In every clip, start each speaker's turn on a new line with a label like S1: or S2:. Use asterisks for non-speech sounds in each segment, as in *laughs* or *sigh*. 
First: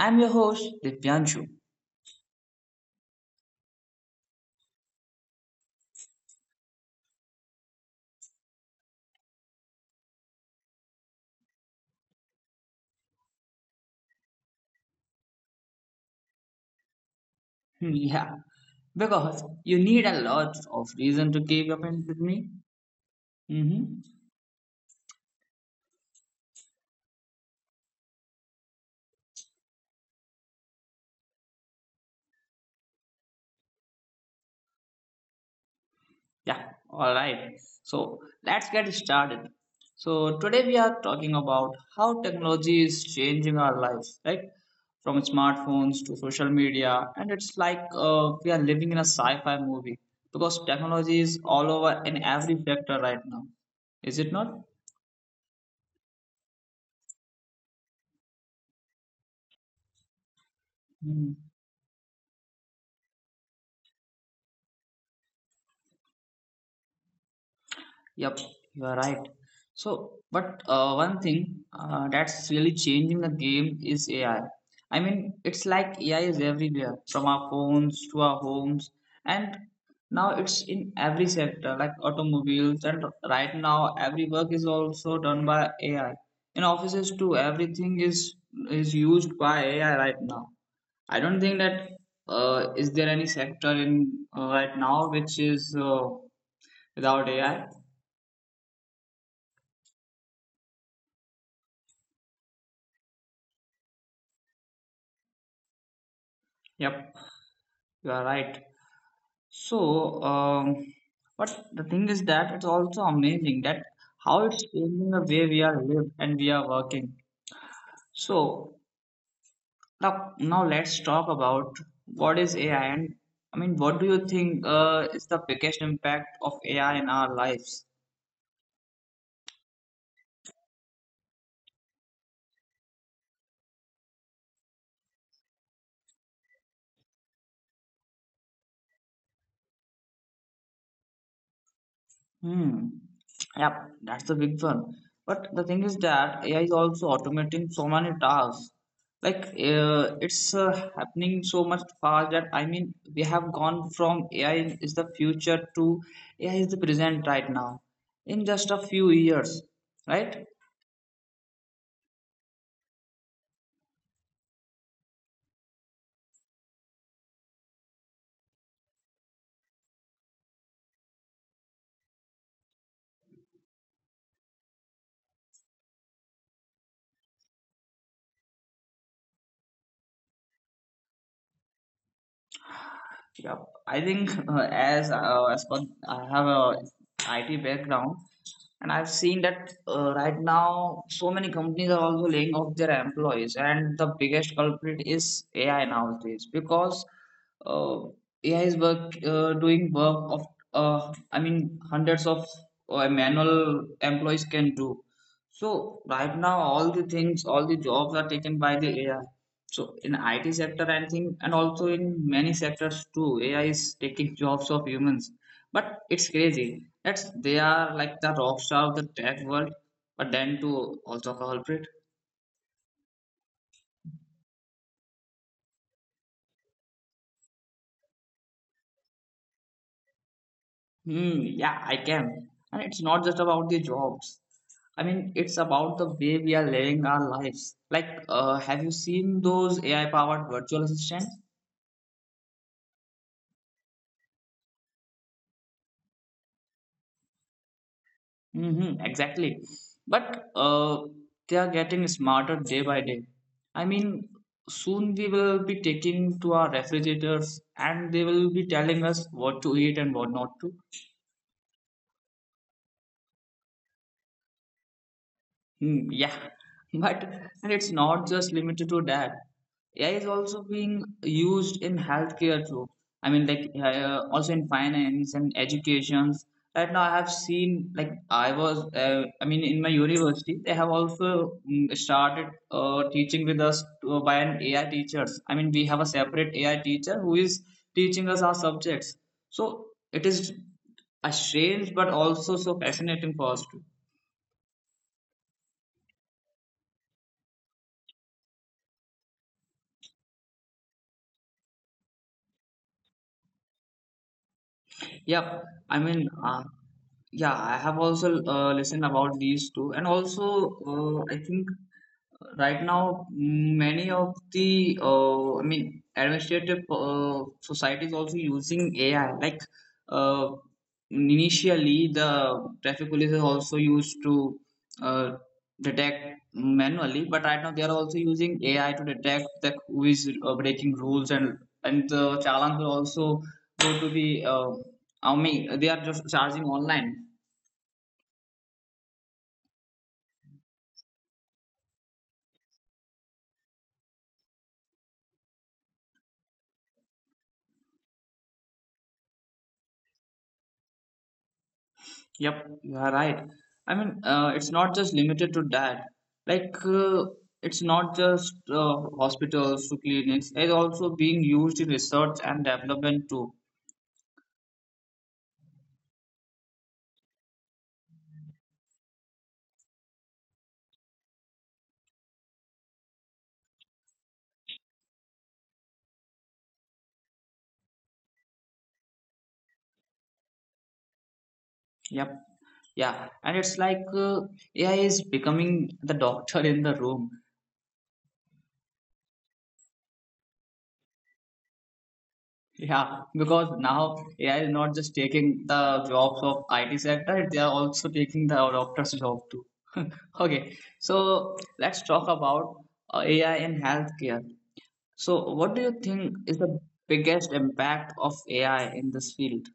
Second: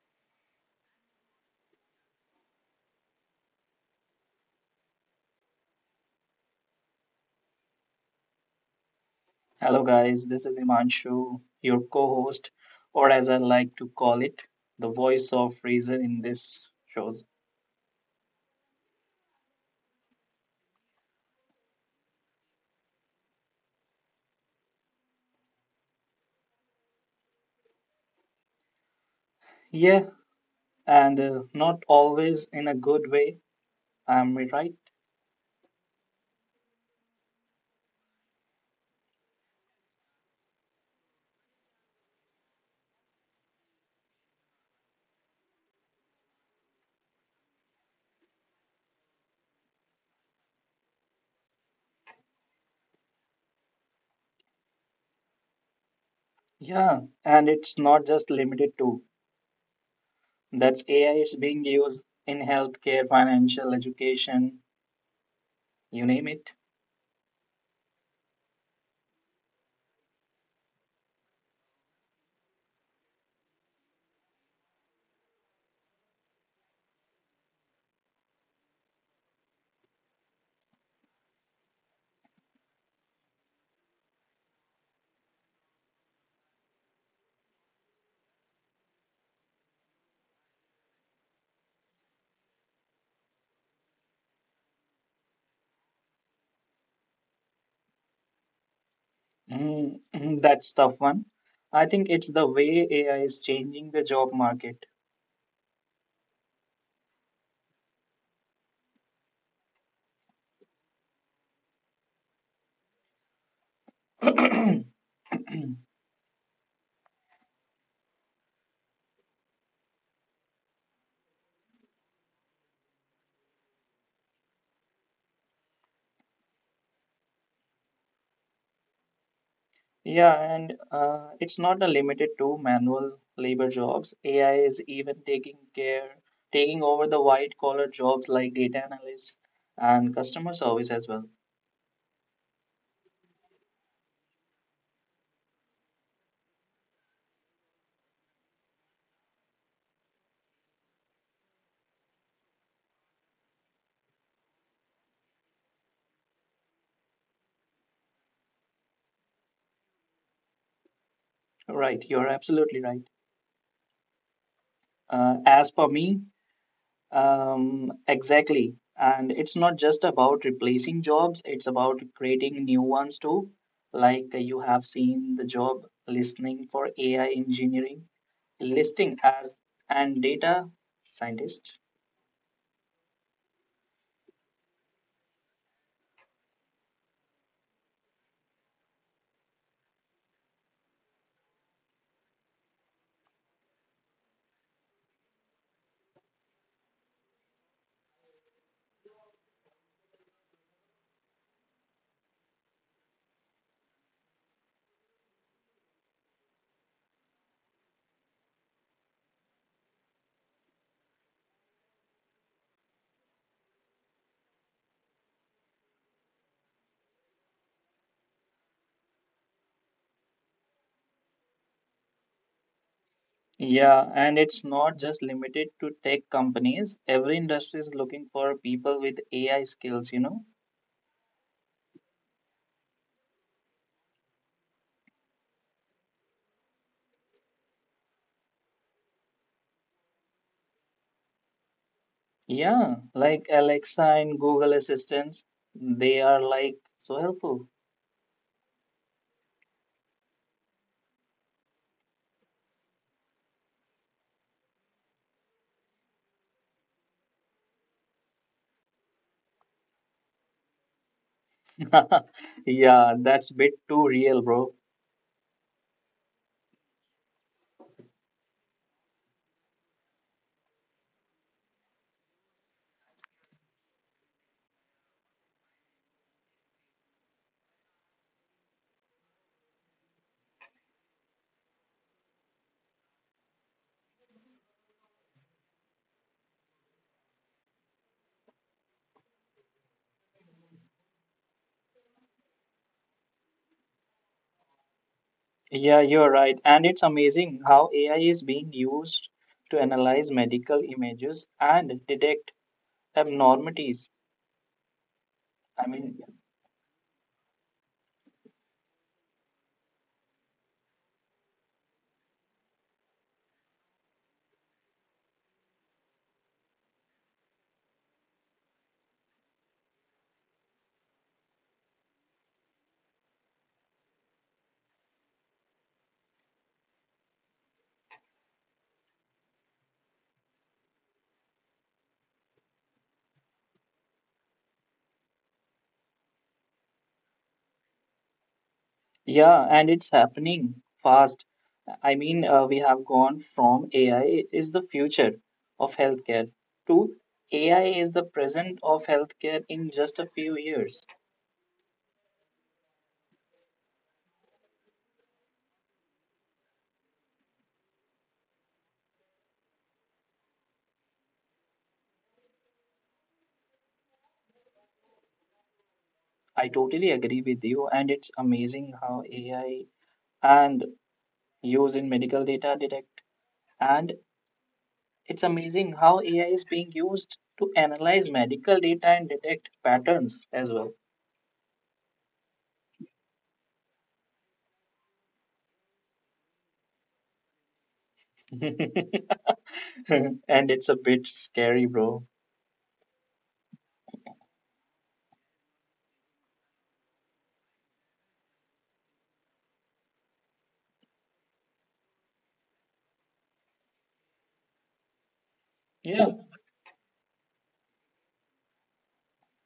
S1: I'm your host, Divyanshu.
S2: Hello, guys. This is Himanshu, your co host, or as I like to call it, the voice of reason in this shows.
S1: Hmm, yeah, because you need a lot of reason to keep up with me. Hmm.
S2: Yeah, and not always in a good way. Am I right?
S1: Yeah, all right. So let's get started. So today we are talking about how technology is changing our lives, right? From smartphones to social media, and it's like we are living in a sci-fi movie because technology is all over in every sector right now. Is it not?
S2: Yeah, and it's not just limited to that's AI is being used in healthcare, financial, education, you name it.
S1: Yep, you are right. So, but one thing that's really changing the game is AI. I mean, it's like AI is everywhere, from our phones to our homes, and now it's in every sector, like automobiles. And right now, every work is also done by AI. In offices too, everything is used by AI right now. I don't think that is there any sector in right now which is without AI.
S2: Mm, *clears throat* that's tough one. I think it's the way AI is changing the job market.
S1: Yep. You are right. So, but the thing is that it's also amazing that how it's changing the way we are
S2: *clears throat*
S1: live and we are working. So now let's talk about what is AI and what do you think is the biggest impact of AI in our lives?
S2: Yeah, and it's not a limited to manual labor jobs. AI is even taking over the white collar jobs like data analysts and customer service as well.
S1: Hmm. Yep, that's the big one. But the thing is that AI is also automating so many tasks. Like it's happening so much fast that I mean we have gone from AI is the future to AI is the present right now in just a few years, right?
S2: Right, you're absolutely right. As per me, exactly. And it's not just about replacing jobs, it's about creating new ones too. Like you have seen the job listening for AI engineering, listing as and data scientists.
S1: Yeah, I think *laughs* I have a IT background, and I've seen that right now so many companies are also laying off their employees, and the biggest culprit is AI nowadays because uh, AI is work doing work of I mean hundreds of manual employees can do. So right now all the things, all the jobs are taken by the AI. So in IT sector, I think, and also in many sectors too, AI is taking jobs of humans. But it's crazy. That's they are like the rock star of the tech world, but then too also culprit.
S2: Yeah, and it's not just limited to tech companies. Every industry is looking for people with AI skills, you know?
S1: Hmm, yeah, I can. And it's not just about the jobs. I mean, it's about the way we are living our lives. Like, have you seen those AI-powered virtual assistants?
S2: Yeah, like Alexa and Google Assistants, they are like so helpful.
S1: Mm-hmm, exactly. But they are getting smarter day by day. I mean, soon we will be taking to our refrigerators and they will be telling us what to eat and what not to.
S2: *laughs* Yeah, that's a bit too real, bro.
S1: Hmm, yeah, *laughs* but it's not just limited to that. AI is also being used in healthcare too. I mean, like also in finance and educations. Right now, I have seen like I was. I mean, in my university, they have also started teaching with us by an AI teachers. I mean, we have a separate AI teacher who is teaching us our subjects. So it is a strange but also so fascinating for us.
S2: Yeah, you're right. And it's amazing how AI is being used to analyze medical images and detect abnormalities.
S1: Yep.
S2: I
S1: I
S2: mean,
S1: mean, uh, yeah, I have also listened about these two, and also I think right now many of the I mean administrative societies also using AI. Like uh, initially, the traffic police is also used to uh, detect manually, but right now they are also using AI to detect that who is breaking rules and the challenge will also go to the I mean, they are just charging online.
S2: yeah, and it's happening fast. I mean, we have gone from AI is the future of healthcare to AI is the present of healthcare in just a few years.
S1: Yep, you are right. It's not just limited to that. Like, it's not just hospitals to clinics. It's also being used in research and development too.
S2: I totally agree with you, and it's amazing how AI and use in medical data detect, and it's amazing how AI is being used to analyze medical data and detect patterns as well.
S1: Yep, yeah. And it's like AI is becoming the doctor in the room.
S2: *laughs* And it's a bit scary, bro.
S1: Yeah, because now AI is not just taking the jobs of IT sector, they are also taking the doctor's job too. *laughs* Okay, so let's talk about AI in healthcare. So, what do you think
S2: Yeah.
S1: is the biggest impact of AI in this field?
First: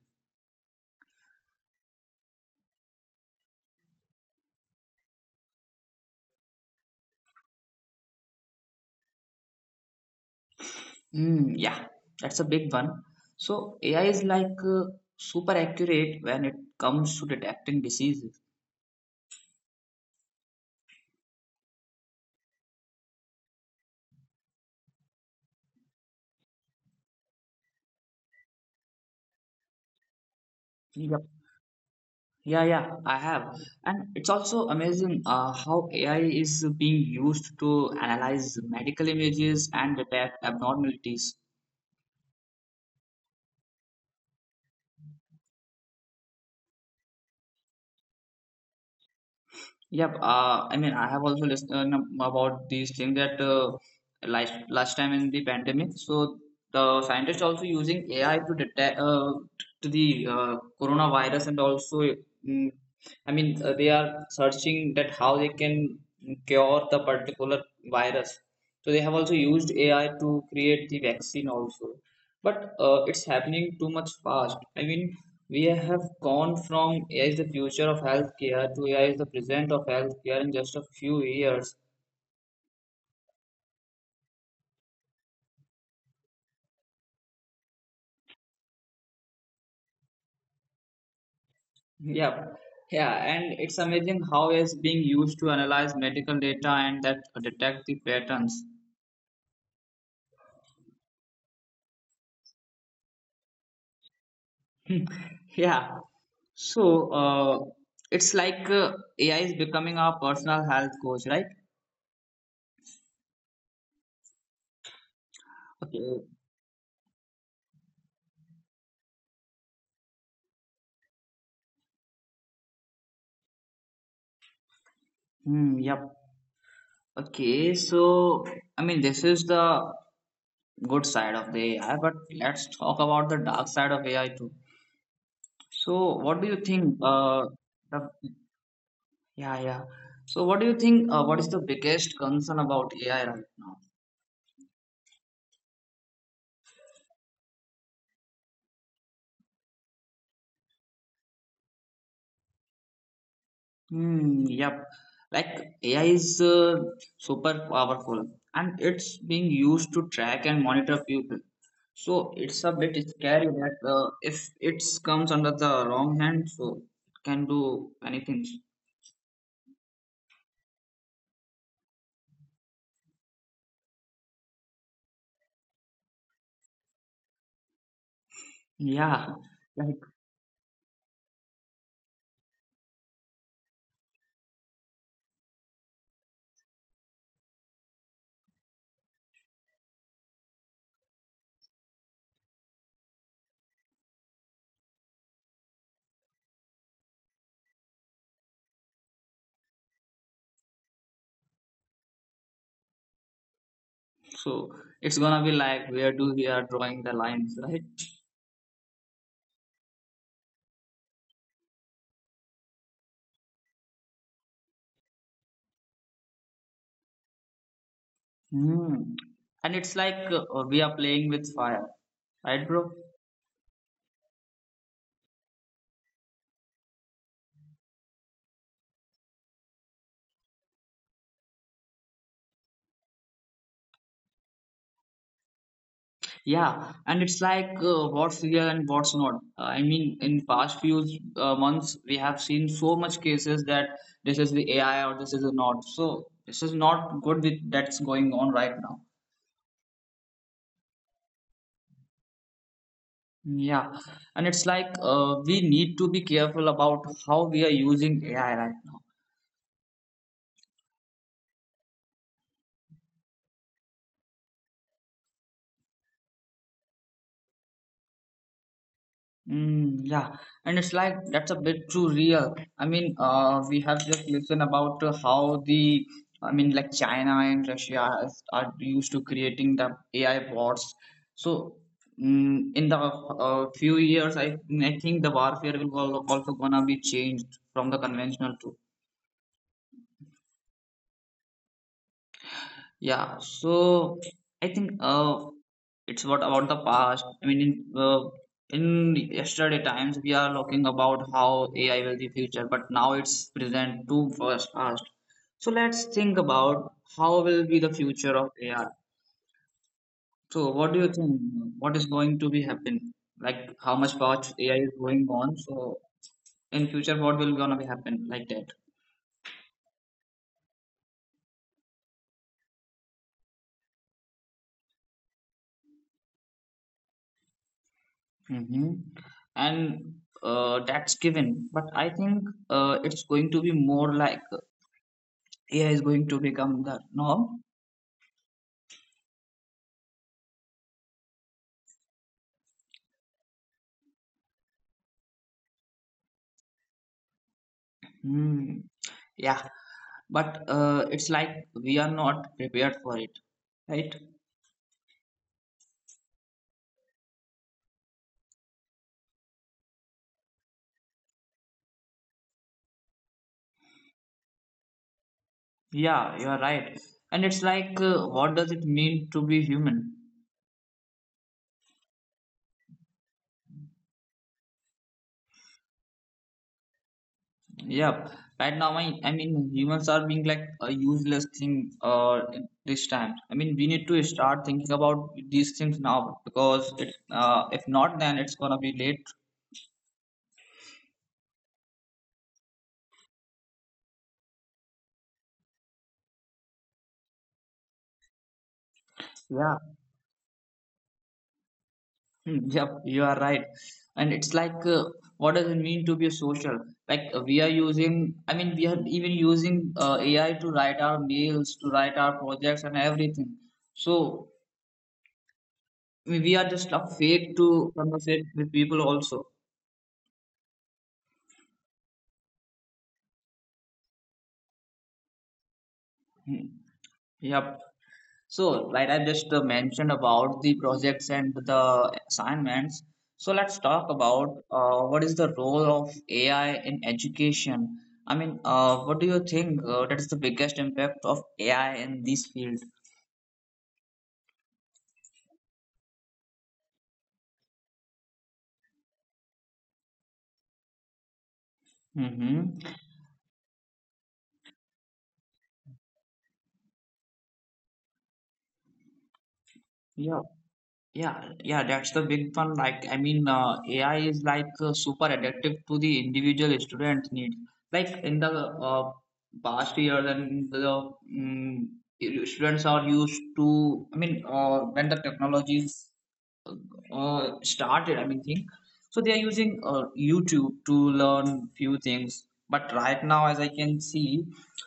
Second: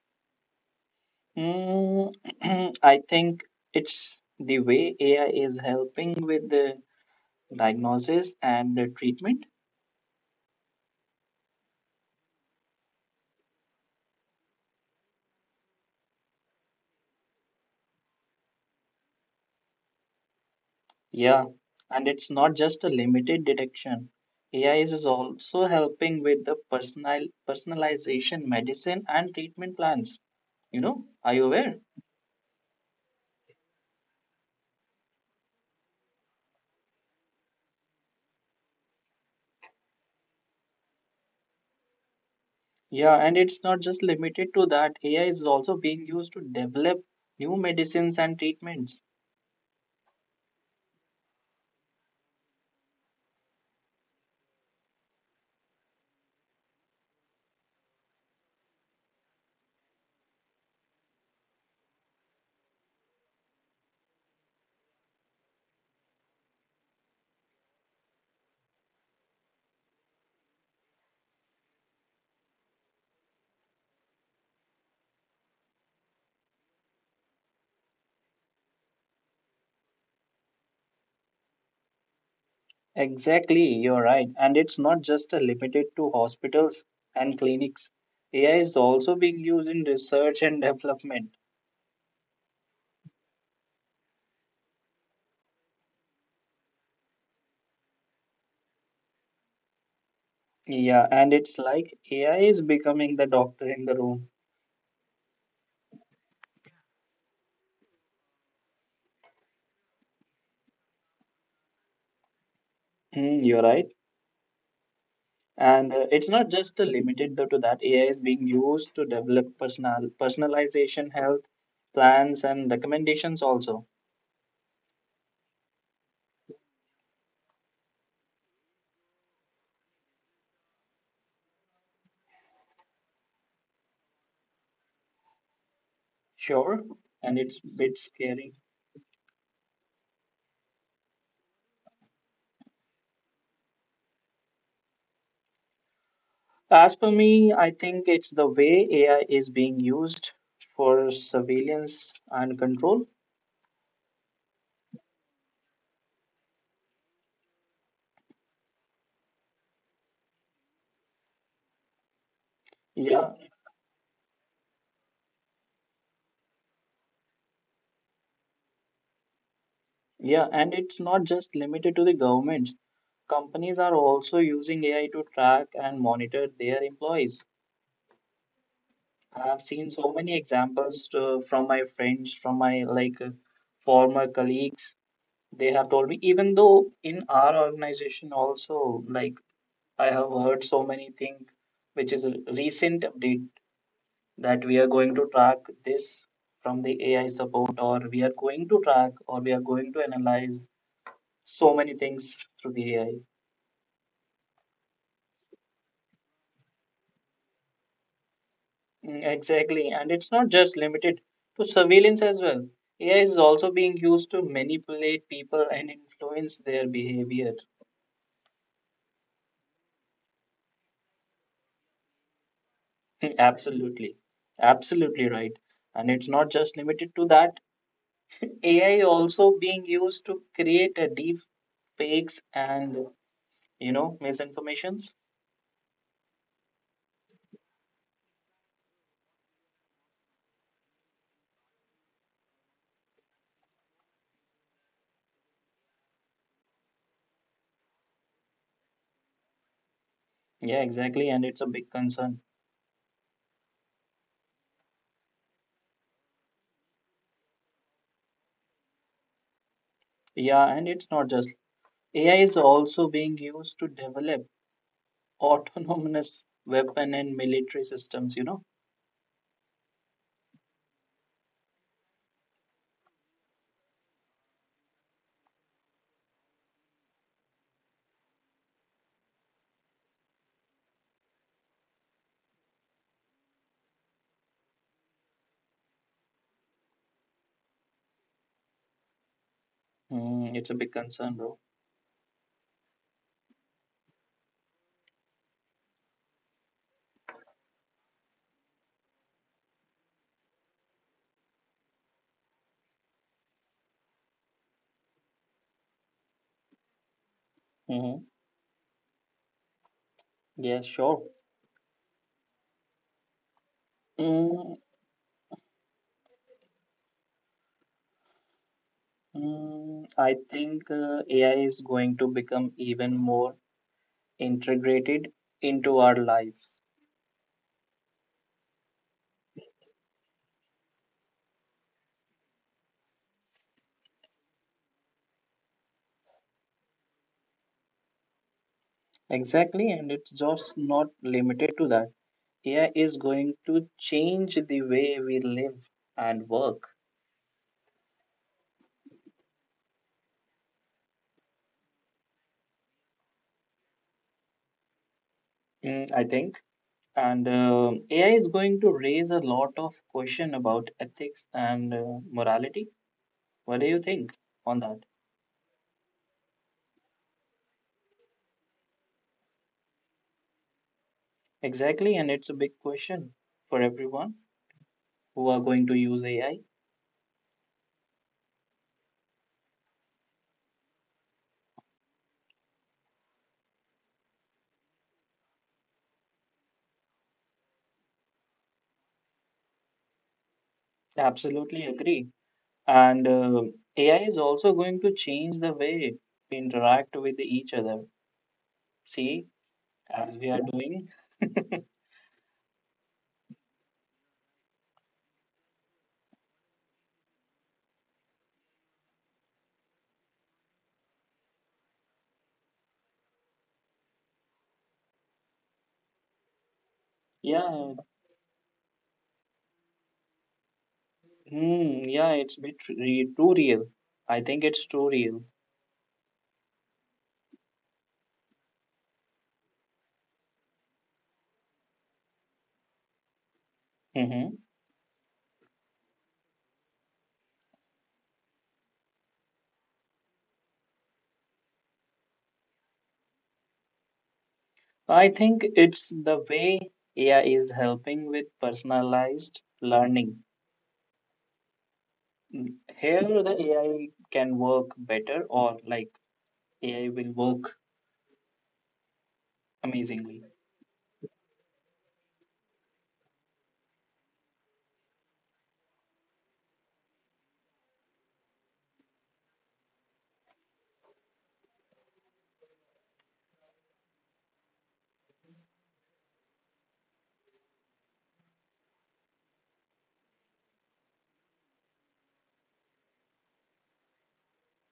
S2: Mm, *clears throat* I think it's the way AI is helping with the diagnosis and the treatment.
S1: Hmm, yeah, that's a big one. So, AI is like super accurate when it comes to detecting diseases.
S2: Yeah, and it's not just a limited detection. AI is also helping with the personalization, medicine, and treatment plans. You know,
S1: Yep.
S2: are you aware?
S1: Yeah, yeah, I have. And it's also amazing how AI is being used to analyze medical images and detect abnormalities.
S2: Yeah, and it's not just limited to that. AI is also being used to develop new medicines and treatments.
S1: Yep. I mean, I have also listened about these things that last time in the pandemic. So the scientists also using AI to detect to the coronavirus and also, mm, I mean, they are searching that how they can cure the particular virus. So they have also used AI to create the vaccine also. But it's happening too much fast. I mean, we have gone from AI is the future of healthcare to AI is the present of healthcare in just a few years.
S2: Exactly, you're right. And it's not just limited to hospitals and clinics. AI is also being used in research and *laughs* development.
S1: Yeah, yeah, and it's amazing how AI is being used to analyze medical data and that detect the patterns.
S2: Yeah, and it's like AI is becoming the doctor in the room.
S1: *laughs* Yeah, so it's like AI is becoming our personal health coach, right?
S2: You're right. And
S1: Okay.
S2: it's not just limited though to that. AI is being used to develop personalization, health plans, and recommendations also.
S1: Hmm, yep. Okay, so this is the good side of the AI, but let's talk about the dark side of AI too. So, what do you
S2: Sure,
S1: think?
S2: and it's a bit
S1: The,
S2: scary.
S1: yeah, yeah. So, what do you think? What is the biggest concern about AI right now?
S2: As per me, I think it's the way AI is being used for surveillance and control.
S1: Hmm. Yep. Like AI is super powerful, and it's being used to track and monitor people. So it's a bit
S2: Yeah,
S1: scary that if it comes under the wrong hand, so it can do anything.
S2: yeah, and it's not just limited to the governments. Companies are also using AI to track and monitor their employees.
S1: Yeah.
S2: I've seen
S1: Like
S2: so many examples to, from my friends, from my like former colleagues. They have told me, even though in our organization also, like I have heard so many things, which is a recent update that we are going to track this from the AI support, or we are going to track, or we are going to analyze so many things through the AI.
S1: so, it's gonna be like where do we are drawing the lines, right?
S2: Exactly. And it's not just limited to surveillance as well. AI is also being used to manipulate people and influence their behavior.
S1: Hmm. And it's like we are playing with fire, right, bro?
S2: *laughs* Absolutely. Absolutely right. And it's not just limited to that. AI also being used to create a deep fakes and misinformations.
S1: Yeah, and it's like what's real and what's not. I mean, in past few months, we have seen so much cases that this is the AI or this is not. So this is not good with that's going on right now.
S2: Yeah, exactly. And it's a big concern.
S1: Yeah, and it's like we need to be careful about how we are using AI right now.
S2: Yeah, and it's not just AI is also being used to develop *laughs* autonomous weapon and military systems, you know?
S1: Mm, yeah, and it's like that's a bit too real. I mean, we have just listened about I mean, like China and Russia is, are used to creating the AI bots. So, in the few years, I think the warfare will also gonna be changed from the conventional to.
S2: It's a big concern, bro.
S1: Yeah, so I think it's what about the past. I mean, in, uh, in yesterday times we are talking about how AI will be future, but now it's present too fast. Past. So let's think about how will be the
S2: Mm-hmm.
S1: future of AI. So
S2: Yeah,
S1: what do you
S2: sure.
S1: think? What is going to be happen? Like how much fast AI
S2: Mm,
S1: is going on? So in future, what will gonna be happen like that?
S2: I think AI is going to become even more integrated into our lives.
S1: Hmm. And that's given. But I think it's going to be more like AI is going to become the norm.
S2: Exactly, and it's just not limited to that. AI is going to change the way we live and work.
S1: Hmm. Yeah, but it's like we are not prepared for it, right?
S2: I think And AI is going to raise a lot of question about ethics and morality. What do you think on that?
S1: Yeah, you are right. And it's like, what does it mean to be human?
S2: Exactly, and it's a big question for everyone who are going to use AI.
S1: Yep. Right now, I mean, humans are being like a useless thing this time. I mean, we need to start thinking about these things now because if not, then it's gonna be late.
S2: Absolutely agree. And AI is also going to change the way we interact with each other. See,
S1: Yeah.
S2: as we are doing. *laughs*
S1: Hmm, yep. You are right. And it's like, what does it mean to be social? Like I mean, we are even using AI to write our mails, to write our projects, and everything. So we are just a fake to
S2: Yeah,
S1: conversate with people also.
S2: hmm, yeah, it's bit too real. I think it's too real.
S1: Hmm. Yep. So, like I just mentioned about the projects and the assignments, so let's talk about
S2: Mhm.
S1: what is the role of AI in education. I mean, what do you think that is the biggest impact of AI in this field?
S2: I think it's the way AI is helping with personalized learning.
S1: Mm-hmm.
S2: Here, the AI can work better, or like AI will work amazingly.
S1: Yeah. Yeah, that's the big one. Like, I mean, AI is like super adaptive to the individual student needs. Like in the past years, and the students are used to. I mean, when the technologies uh, started, I mean, thing. So they are using YouTube to learn few things. But right now, as I can see,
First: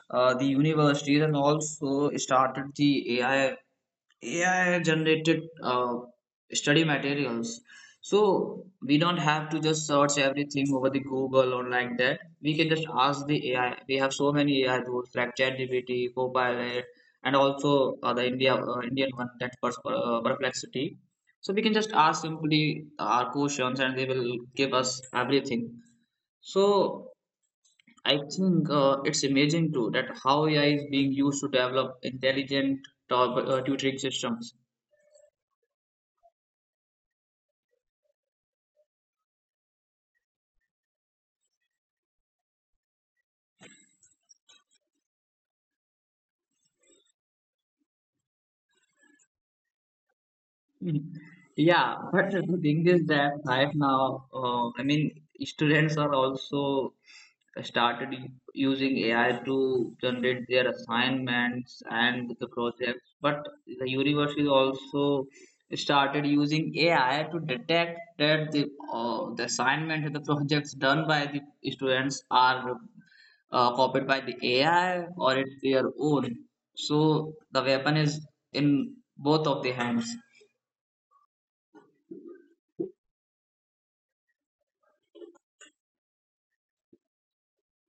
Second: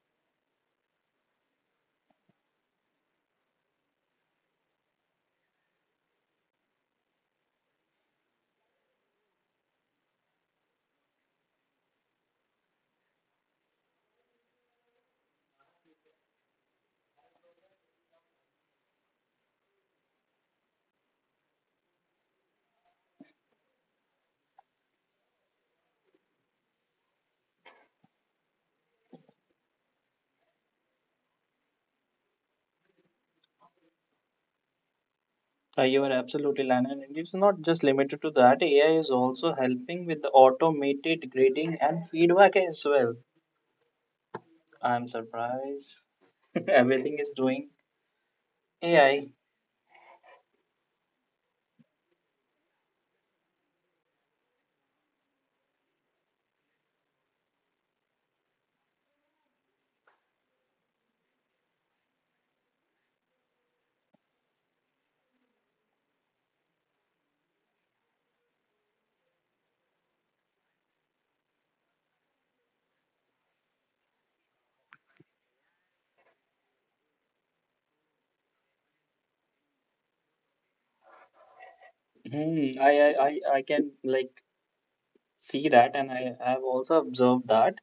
S1: the universities and also started the AI generated study materials. So we don't have to just search everything over the Google or like that. We can just ask the AI. We have so many AI tools like ChatGPT, Copilot, and also the India Indian one that Perplexity. So we can just ask simply our questions, and they will give us everything. So I think it's amazing too that how AI is being used to develop intelligent tutoring systems.
S2: You are absolutely Lana, and it's not just limited to that. AI is also helping with the automated grading and feedback as well. I'm surprised. *laughs* Everything is doing AI.
S1: Mhm. Yeah, but the thing is that right now, students are also started using AI to generate their assignments and the projects, but the university also started using AI to detect that the assignment and the projects done by the students are copied by the AI or it's their own. So the weapon is in both of the hands.
S2: I can like see that, and I have also observed that.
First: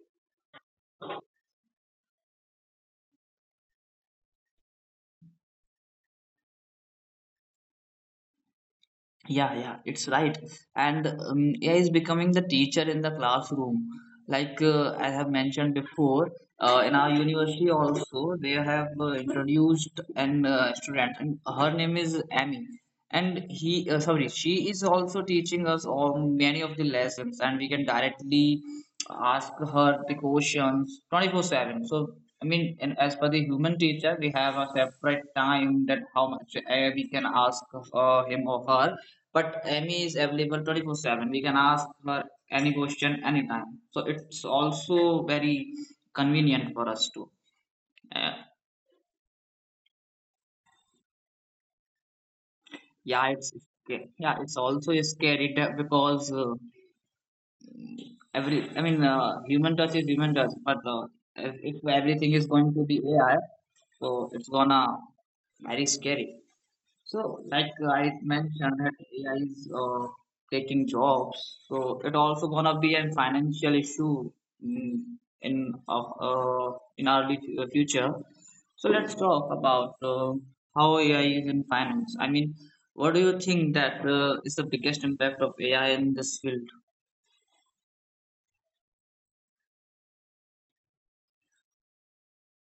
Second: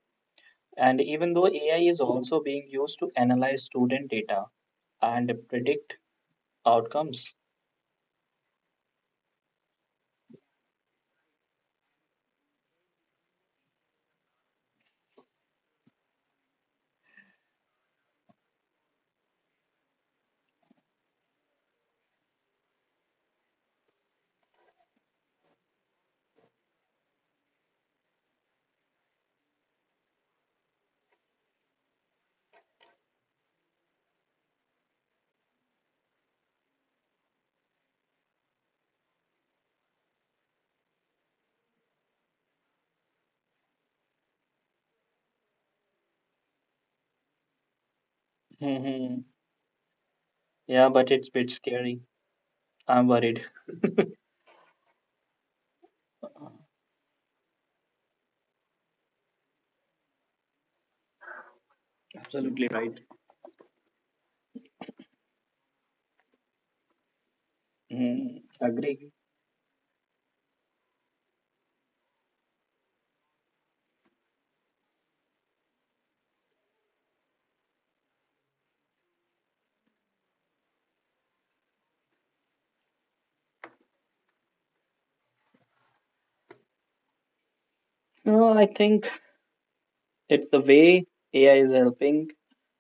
S2: And even though AI is also being used to analyze student data and predict outcomes.
S1: Yeah, yeah, it's right. And AI is becoming the teacher in the classroom. I have mentioned before, in our university also they have introduced an student, and her name is Amy. She is also teaching us all many of the lessons, and we can directly ask her the questions 24/7. So I mean, and as per the human teacher, we have a separate time that how much we can ask him or her, but Amy is available 24/7. We can ask her any question anytime. So it's also very convenient for us too. Uh,
S2: Mhm. Yeah, but it's a bit scary. I'm
S1: yeah,
S2: worried.
S1: it's okay. Yeah, it's also scary because every I mean human touch is human touch, but if everything is
S2: Absolutely
S1: going to
S2: right.
S1: be AI, so it's gonna very scary. So, like I mentioned, that
S2: Agree.
S1: AI is taking jobs. So it also gonna be a financial issue, mm, in our future. So let's talk about how AI is in finance. I mean, what do you think that is the biggest impact of AI in this field?
S2: No, I think it's the way AI is helping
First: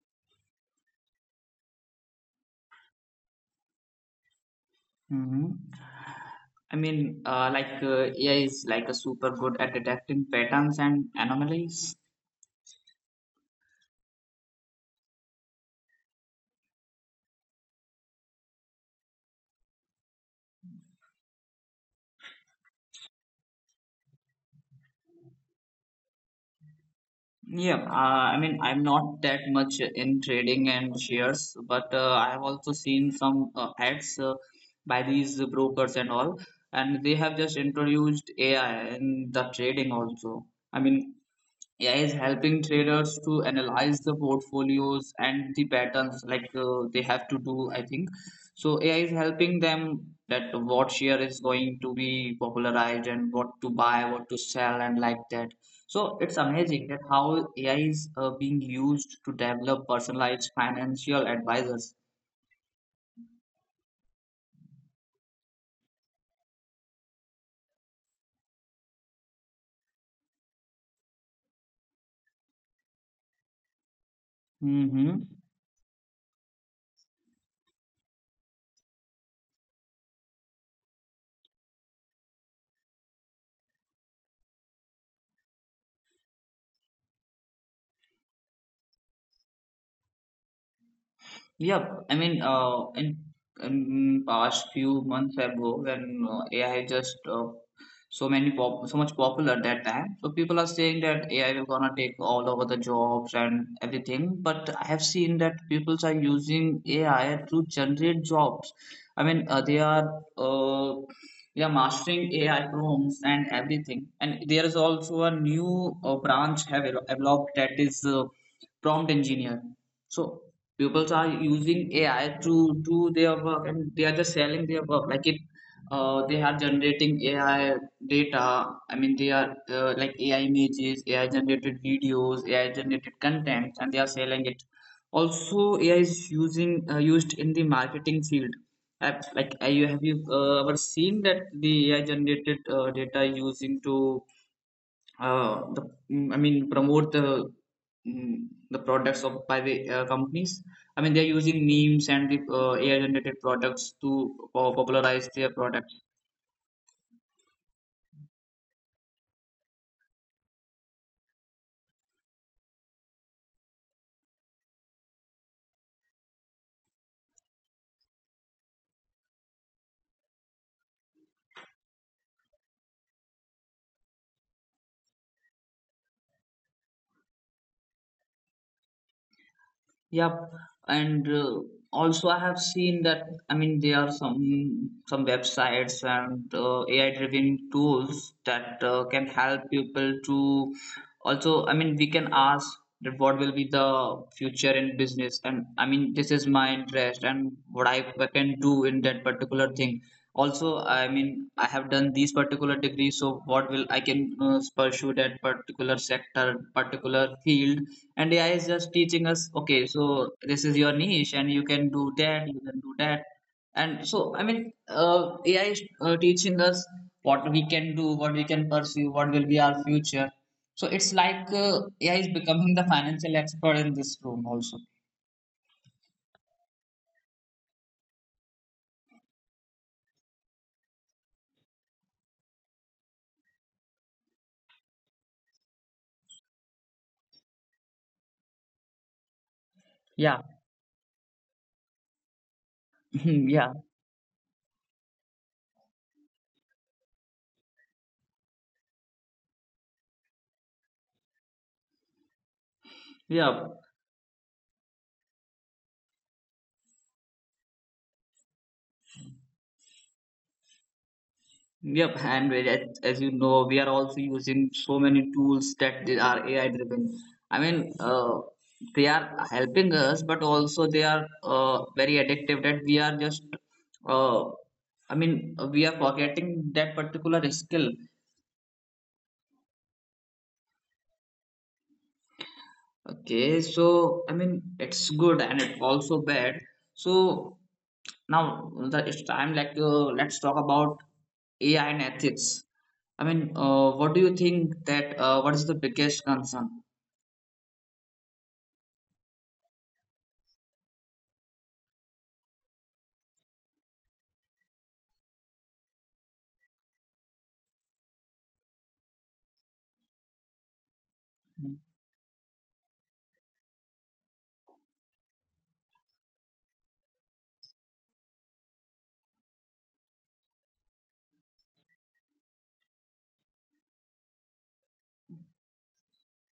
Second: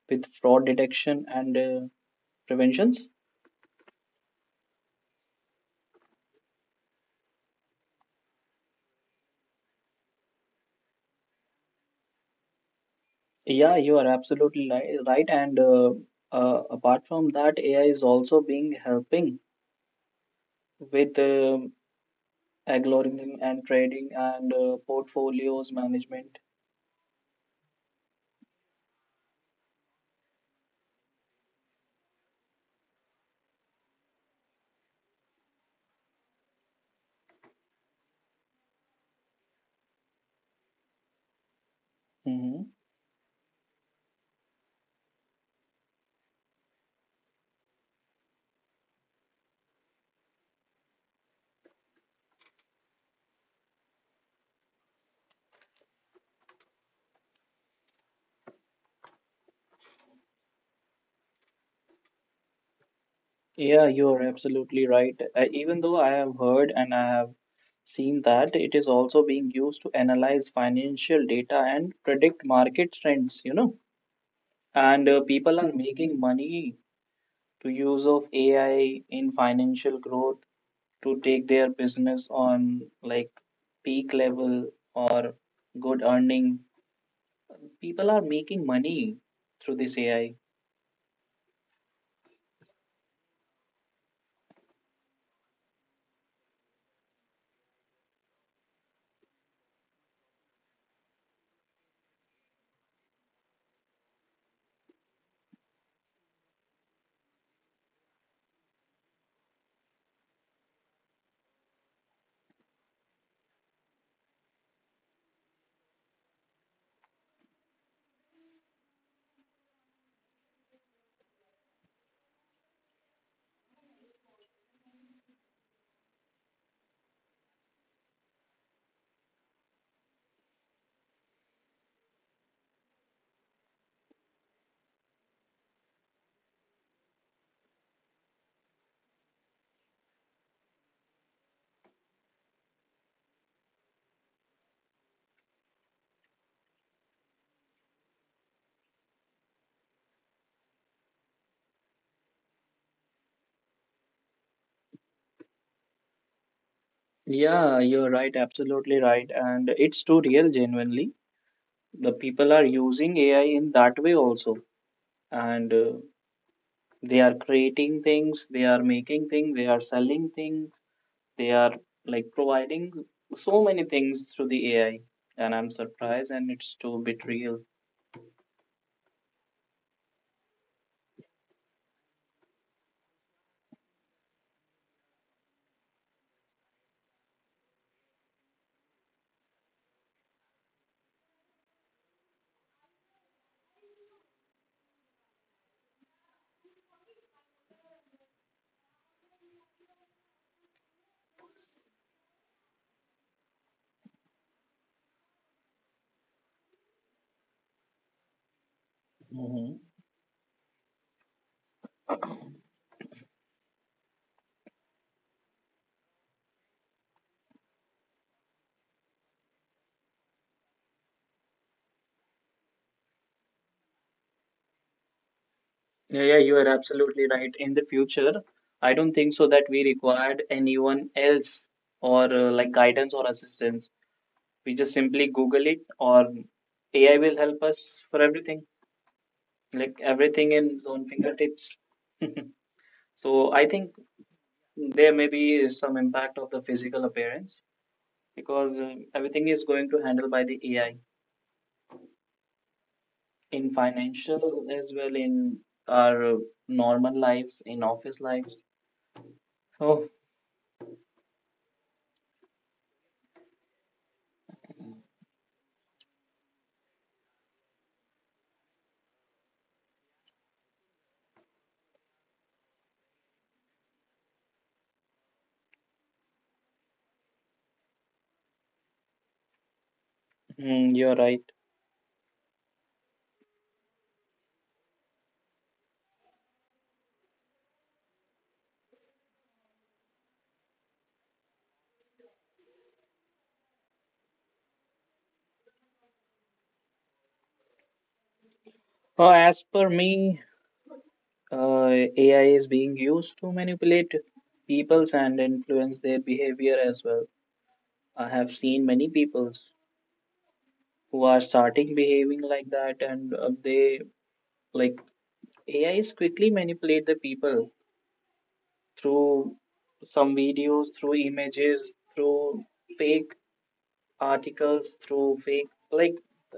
S2: with fraud detection and preventions.
S1: Hmm. I mean, AI is like a super good at detecting patterns and anomalies.
S2: Yeah, you are absolutely right. And apart from that, AI is also being helping with algorithm and trading and portfolios management.
S1: Yeah, I mean, I'm not that much in trading and shares, but I have also seen some ads by these brokers and all, and they have just introduced AI in the trading also. I mean, AI is helping traders to analyze the portfolios and the patterns like they have to do, I think. So AI is helping them that what share is going to be popularized and what to buy, what to sell, and like that. So it's amazing that how AI is being used to develop personalized financial advisors.
S2: Yeah, you're absolutely right. Even though I have heard and I have seen that it is also being used to analyze financial data and predict market trends, and
S1: Mm-hmm.
S2: people are making money to use of AI in financial growth to take their business on like peak level or good earning. People are making money through this AI.
S1: Yeah, I mean, in past few months ago, when AI just so much popular at that time, so people are saying that AI will gonna take all over the jobs and everything. But I have seen that people are using AI to generate jobs. I mean, they are mastering AI prompts and everything. And there is also a new branch have developed that is prompt engineer. So pupils are using AI to do their work, and they are just selling their work. They are generating AI data. I mean, they are like AI images, AI generated videos, AI generated content, and they are selling it. Also, AI is using used in the marketing field. Have- Like, you have you Ever seen that the AI generated data using to uh, the I mean promote the products of by the companies. I mean they are using memes and the AI generated products to popularize their product.
S2: Yeah, you're right, absolutely right. And it's too real, genuinely the people are using AI in that way also, and they are creating things, they are making things, they are selling things, they are like providing so many things through the AI, and I'm surprised, and it's too bit real.
S1: Yep, and also I have seen that I mean there are some websites and AI-driven tools that can help people to, also I mean we can ask that what will be the future in business, and I mean this is my interest and what I can do in that particular thing. Also, I mean I have done these particular degrees, so what will I can pursue that particular sector, particular field, and AI is just teaching us,
S2: hmm
S1: okay, so this is your niche, and you can do that, you can do that, and so I mean, AI is teaching us what we can do, what we can pursue, what will be our future. So it's like AI is becoming the financial expert in this room also.
S2: Yeah, yeah, you are absolutely right. In the future, I don't think so that we required anyone else or like guidance or assistance. We just simply Google it, or AI will help us for everything. Like
S1: Yeah.
S2: everything in his own fingertips. *laughs*
S1: *laughs*
S2: So I
S1: Yeah. Yeah,
S2: think there may be some impact of the physical appearance because everything is going to handle by the AI in
S1: yeah.
S2: financial as well in our normal lives, in office lives. Oh,
S1: Yep, and as you know, we are also using so many tools that they are AI driven. I mean, they are helping us, but also they are very addictive that we are just, uh, I mean, we are forgetting that particular skill.
S2: you're right.
S1: Okay, so I mean it's good and it's also bad. So now the it's time like let's talk about AI and ethics. I mean, what do you think that what is the biggest concern?
S2: Oh, as per me, AI is being used to manipulate peoples and influence their behavior as well. I have seen many peoples who are starting behaving like that, and they like A is quickly manipulate the people through some videos, through images, through fake articles, through fake like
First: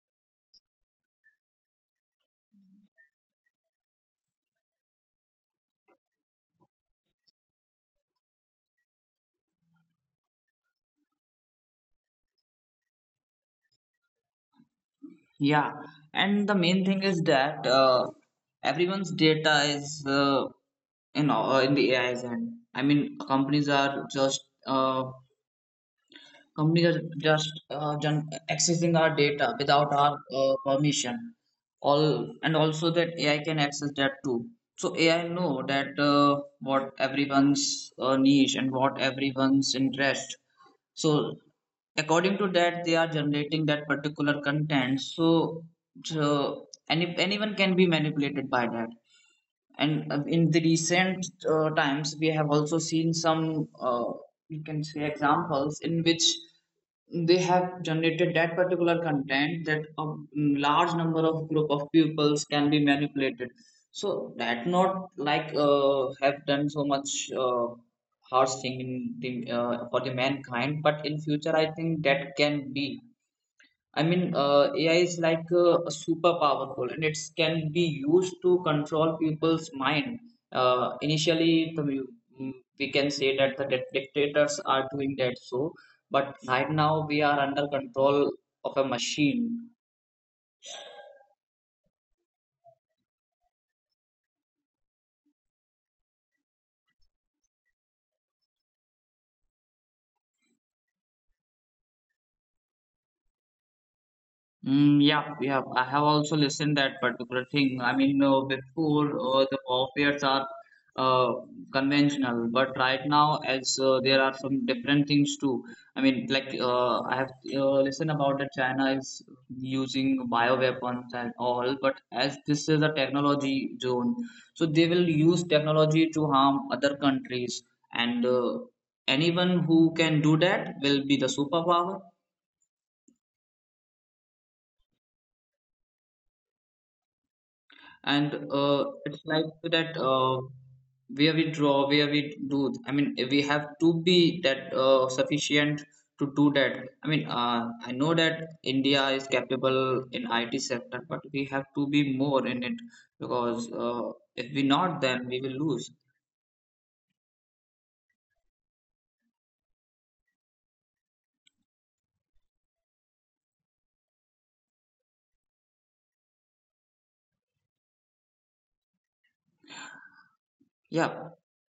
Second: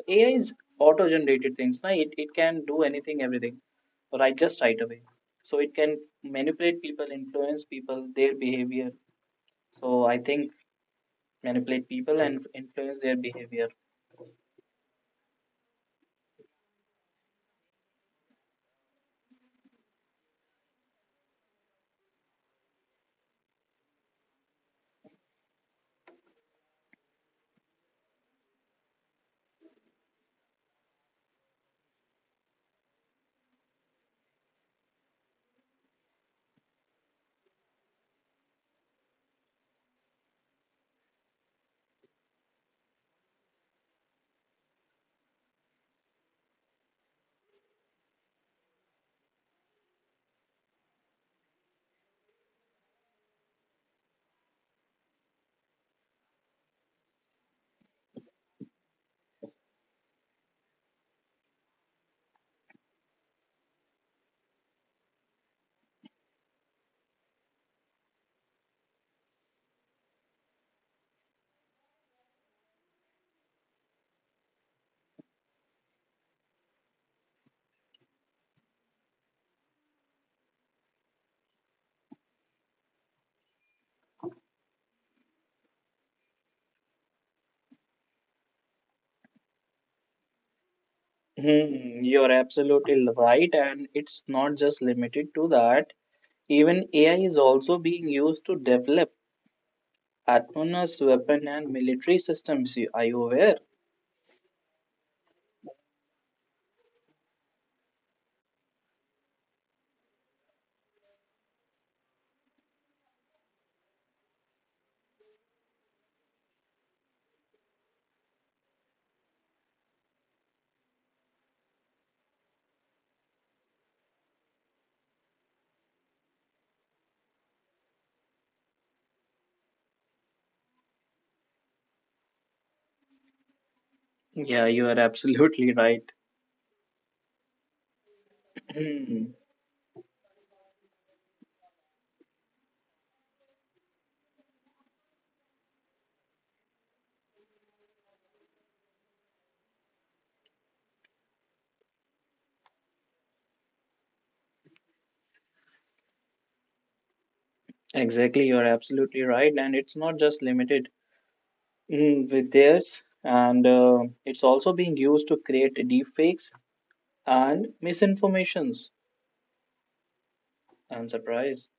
S2: AI is auto-generated things. Na? It can do anything, everything, right? Just right away. So it can manipulate people, influence people, their behavior. So I think manipulate people and influence their behavior.
S1: Yeah, and the main thing is that everyone's data is in the AI's hand. I mean, companies are just accessing our data without our permission. All and also that AI can access that too. So AI know that what everyone's niche and what everyone's interest. So according to that, they are generating that particular content. So, so anyone can be manipulated by that, and in the recent times we have also seen some we can say examples in which they have generated that particular content that a large number of group of pupils can be manipulated so that not like have done so much harsh thing in the, for the mankind, but in future I think that can be, I mean, AI is like super powerful and it can be used to control people's mind. Initially, the, mu- mm, We can say that the dictators are doing that so, but right now we are under control of a machine.
S2: You're absolutely right, and it's not just limited to that. Even AI is also being used to develop autonomous weapon and military systems. Are you aware?
S1: Mm, yeah, yeah. I have also listened that particular thing. I mean, before the warfares are uh, conventional, but right now, as there are some different things too. I mean, like I have listened about that China is using bioweapons and all, but as this is a technology zone, so they will use technology to harm other countries, and anyone who can do that will be the superpower.
S2: Yeah, you are absolutely right.
S1: And it's
S2: Mm,
S1: like that where we draw where we do I mean we have to be that sufficient to do that. I mean I know that India is capable in IT sector, but we have to be more in it, because if we not then we will lose.
S2: Exactly, you are absolutely right. And it's not just limited. With theirs, and it's also being used to create deepfakes and misinformations. I'm
S1: Yeah,
S2: surprised.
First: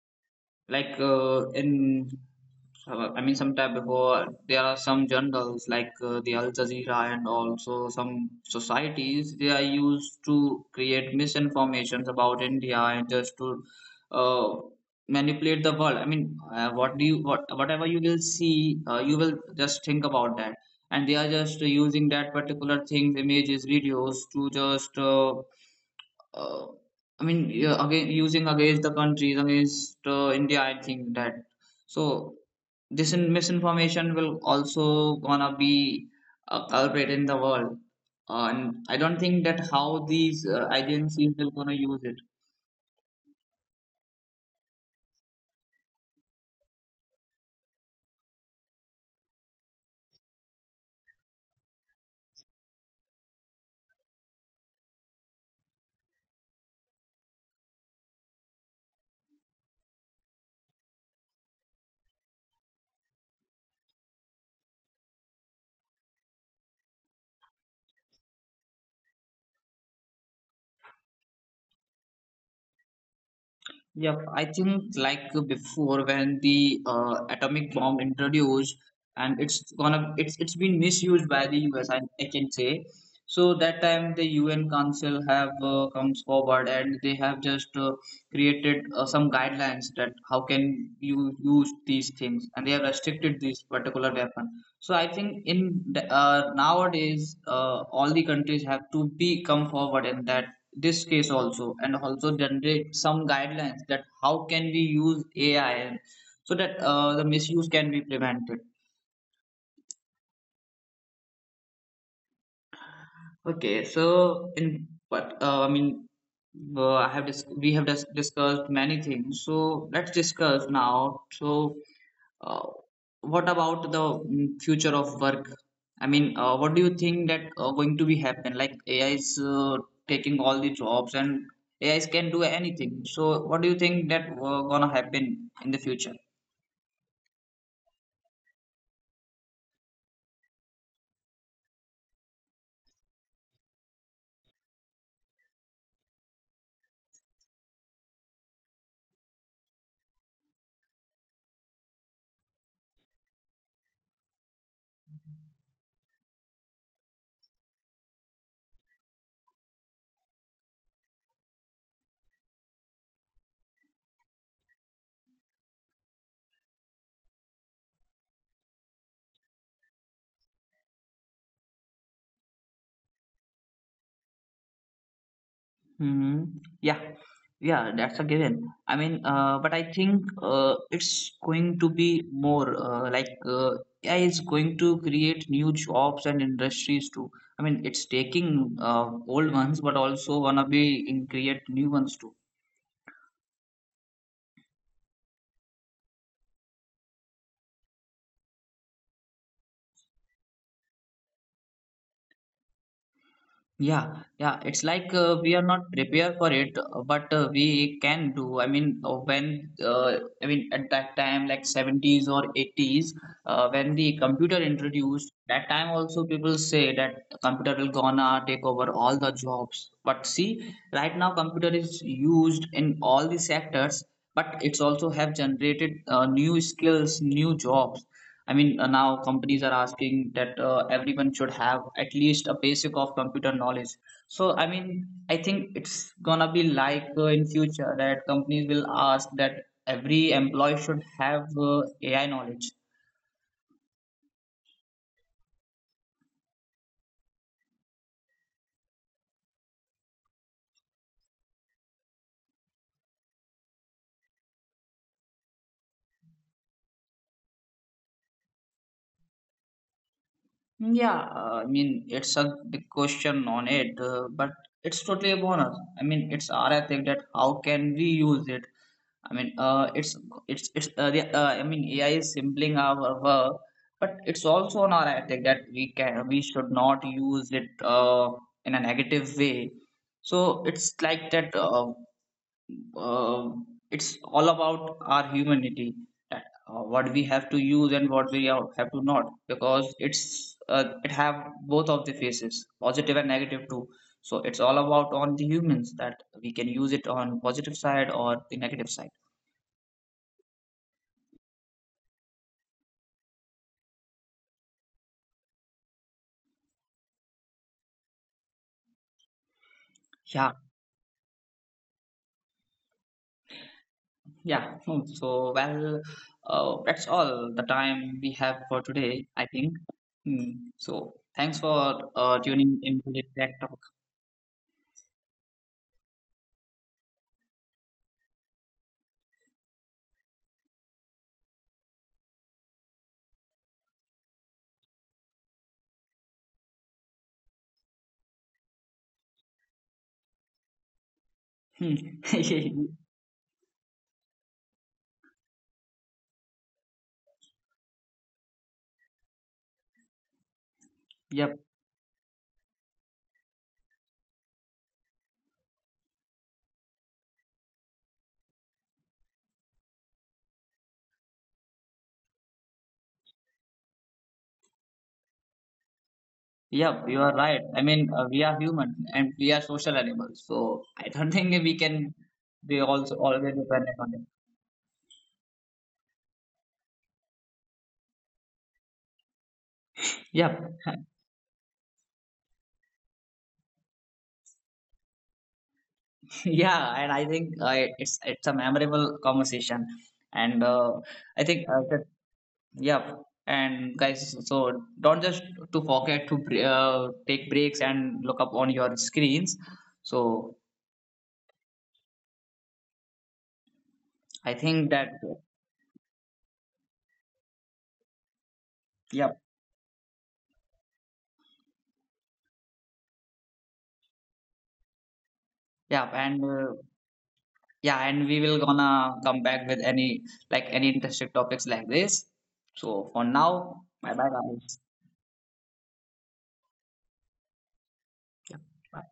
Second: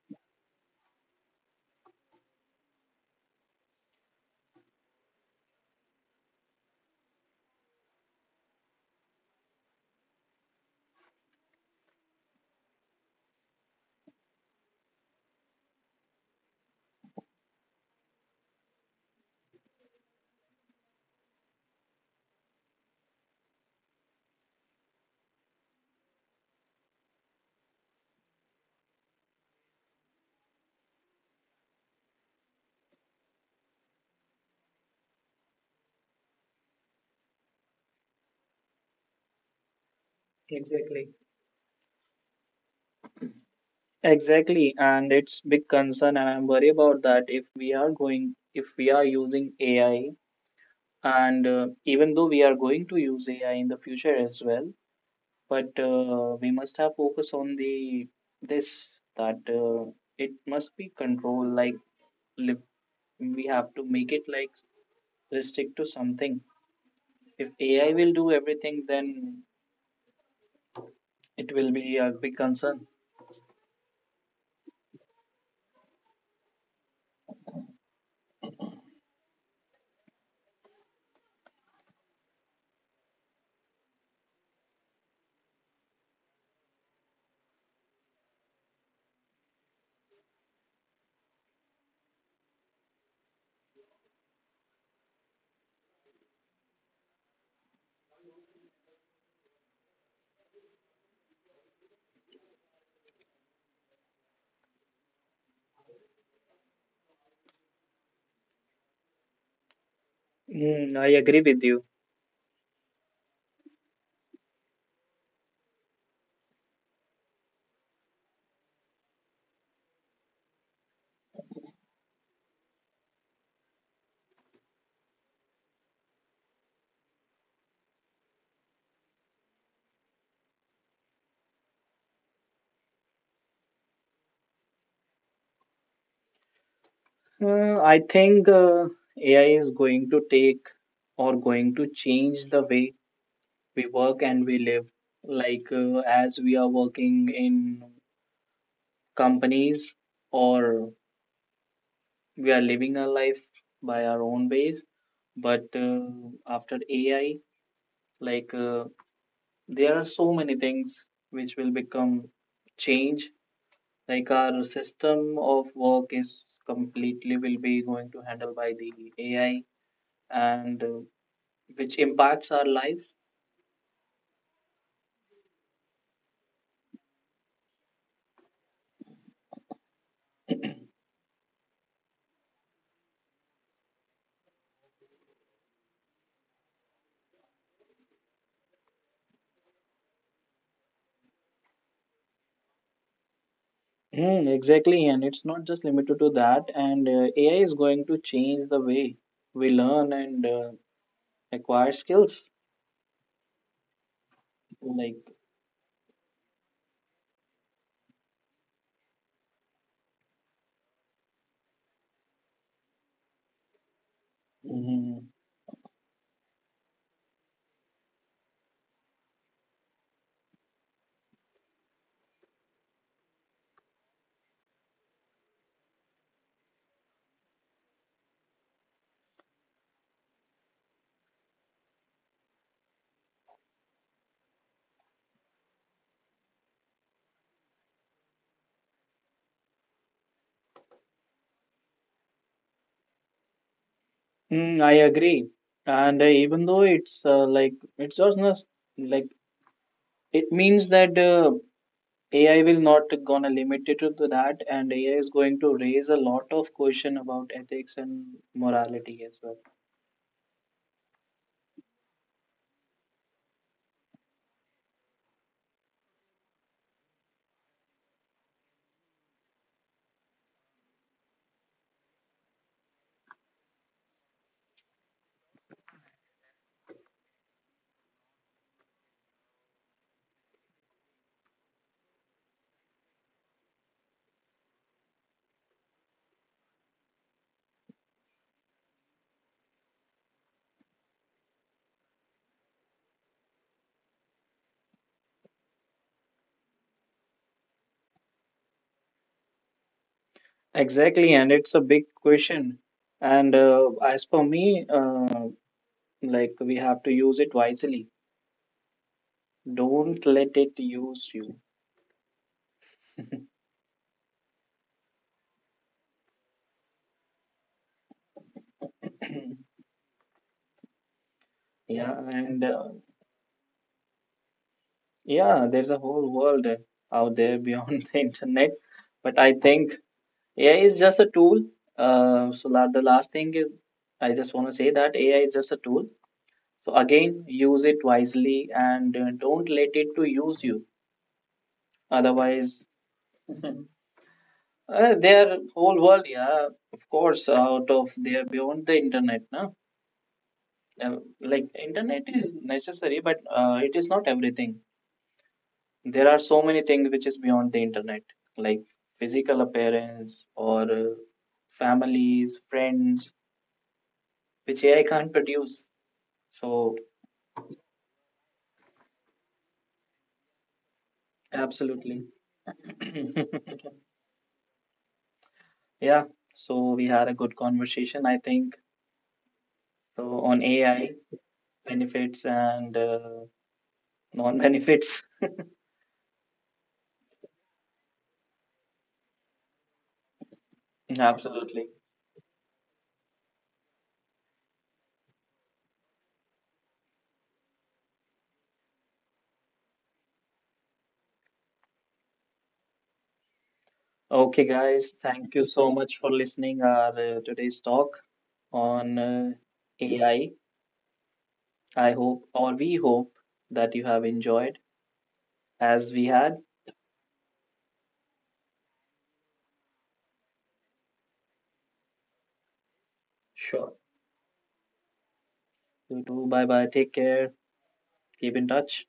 S1: like in I mean some time before there are some journals like the Al Jazeera and also some societies they are used to create misinformations about India, and just to uh, manipulate the world. I mean whatever you will see you will just think about that, and they are just using that particular things, images, videos, to just uh, I mean, yeah, again, using against the countries, against India, I think that. So, this misinformation will also gonna be a culprit in the world. And I don't think that how these
S2: Exactly.
S1: agencies will gonna use it.
S2: Exactly, and it's big concern, and I'm worried about that. If we are going, if we are using AI, and even though we are going to use AI in the future as well, but we must have focus on the this that it must be controlled like li- we have to make it like restrict to something if AI will do everything then it will be a big concern.
S1: Yep, I think like before when the atomic bomb introduced, and it's gonna it's been misused by the US, I can say. So that time the UN Council have comes forward and they have just created some guidelines that how can you use these things, and they have restricted this particular weapon. So I think in the, nowadays all the countries have to be come forward in that this case also and also generate some guidelines that how can we use AI, so that the misuse can be prevented.
S2: I agree with you.
S1: Okay, so in what I mean, we have discussed many things. So let's discuss now. So, uh, what about the, mm, future of work? I mean, what do you think that going to be happen? Like AI is taking all the jobs, and AI can do anything. So, what do you think that gonna happen in the future?
S2: I think AI is going to take or going to change the way we work and we live like as we are working in companies or we are living our life by our own ways but after AI like there are so many things which will become change like our system of work is completely will be going to handle by the AI and which impacts our life.
S1: Hmm. Yeah, yeah, that's a given. I mean, but I think it's going to be more like AI is going to create new jobs and industries too. I mean, it's taking old ones, but also gonna be in create new ones too.
S2: Hmm. Exactly, and it's not just limited to that. And AI is going to change the way we learn and acquire skills.
S1: Yeah, yeah, it's like we are not
S2: Like,
S1: prepared for it, but we can do. I mean, when I mean at that time, like 70s or 80s, when the computer introduced, that
S2: mhm.
S1: time also people say that computer will gonna take over all the jobs. But see, right now computer is used in all the sectors, but it's also have generated new skills, new jobs. I mean, now companies are asking that everyone should have at least a basic of computer knowledge. So, I mean, I think it's gonna be like in future that companies will ask that every employee should have AI knowledge.
S2: I agree. And even though it's like it's just not like it means that AI will not gonna limit it to that, and AI is going to raise a lot of question about ethics and morality as well.
S1: Yeah, I mean, it's a big question on it, but it's totally a bonus. I mean, it's our ethic that how can we use it. I mean, I mean, AI is simpling our work, but it's also an ethic that we should not use it in a negative way. So it's like that. Uh, it's all about our humanity that what we have to use and what we have to not, because it's it have both of the faces, positive and negative too. So it's all about on the humans that we can use it on positive side or the negative side.
S2: Exactly, and it's a big question. And as for me, like we have to use it wisely. Don't
S1: Yeah.
S2: let it use you. *laughs*
S1: Yeah, hmm, so well, that's all the time we have for today, I think.
S2: *clears throat*
S1: Hmm. So thanks for
S2: yeah, and
S1: tuning
S2: uh,
S1: into the Tech Talk.
S2: Yeah, there's a whole world out there beyond *laughs* the internet, but I think AI is just a tool. So la the last thing is, I just want to say that AI is just a tool. So again, use it wisely and don't let it to use you.
S1: Hmm.
S2: Otherwise,
S1: *laughs*
S2: *laughs* their whole world, yeah, of course, out of there beyond the internet, no? Uh,
S1: Yep,
S2: like internet is necessary, but it is not everything. There are so many things which is beyond the internet, like physical appearance or families, friends, which AI can't produce.
S1: yep,
S2: So,
S1: you are right. I mean, we are human and we are social animals, so I don't *laughs* think we can
S2: absolutely.
S1: be also always
S2: *clears throat*
S1: dependent on them.
S2: Yeah, so we had a good conversation, I think, so on
S1: Yep. *laughs*
S2: AI benefits and non benefits.
S1: Yeah, and I think it's a memorable conversation, and
S2: *laughs*
S1: I think
S2: Absolutely.
S1: yep. And guys, so don't just to forget to take breaks and look up on your screens. So I
S2: Okay,
S1: think that,
S2: guys, thank you so much for listening our today's talk on
S1: yep,
S2: AI. I hope or we hope that you have enjoyed.
S1: yep,
S2: As we
S1: and
S2: had.
S1: yeah, and we will gonna come back with any like any interesting topics like this. So for now,
S2: Sure.
S1: bye bye guys.
S2: You too. Bye bye. Take care. Keep in touch.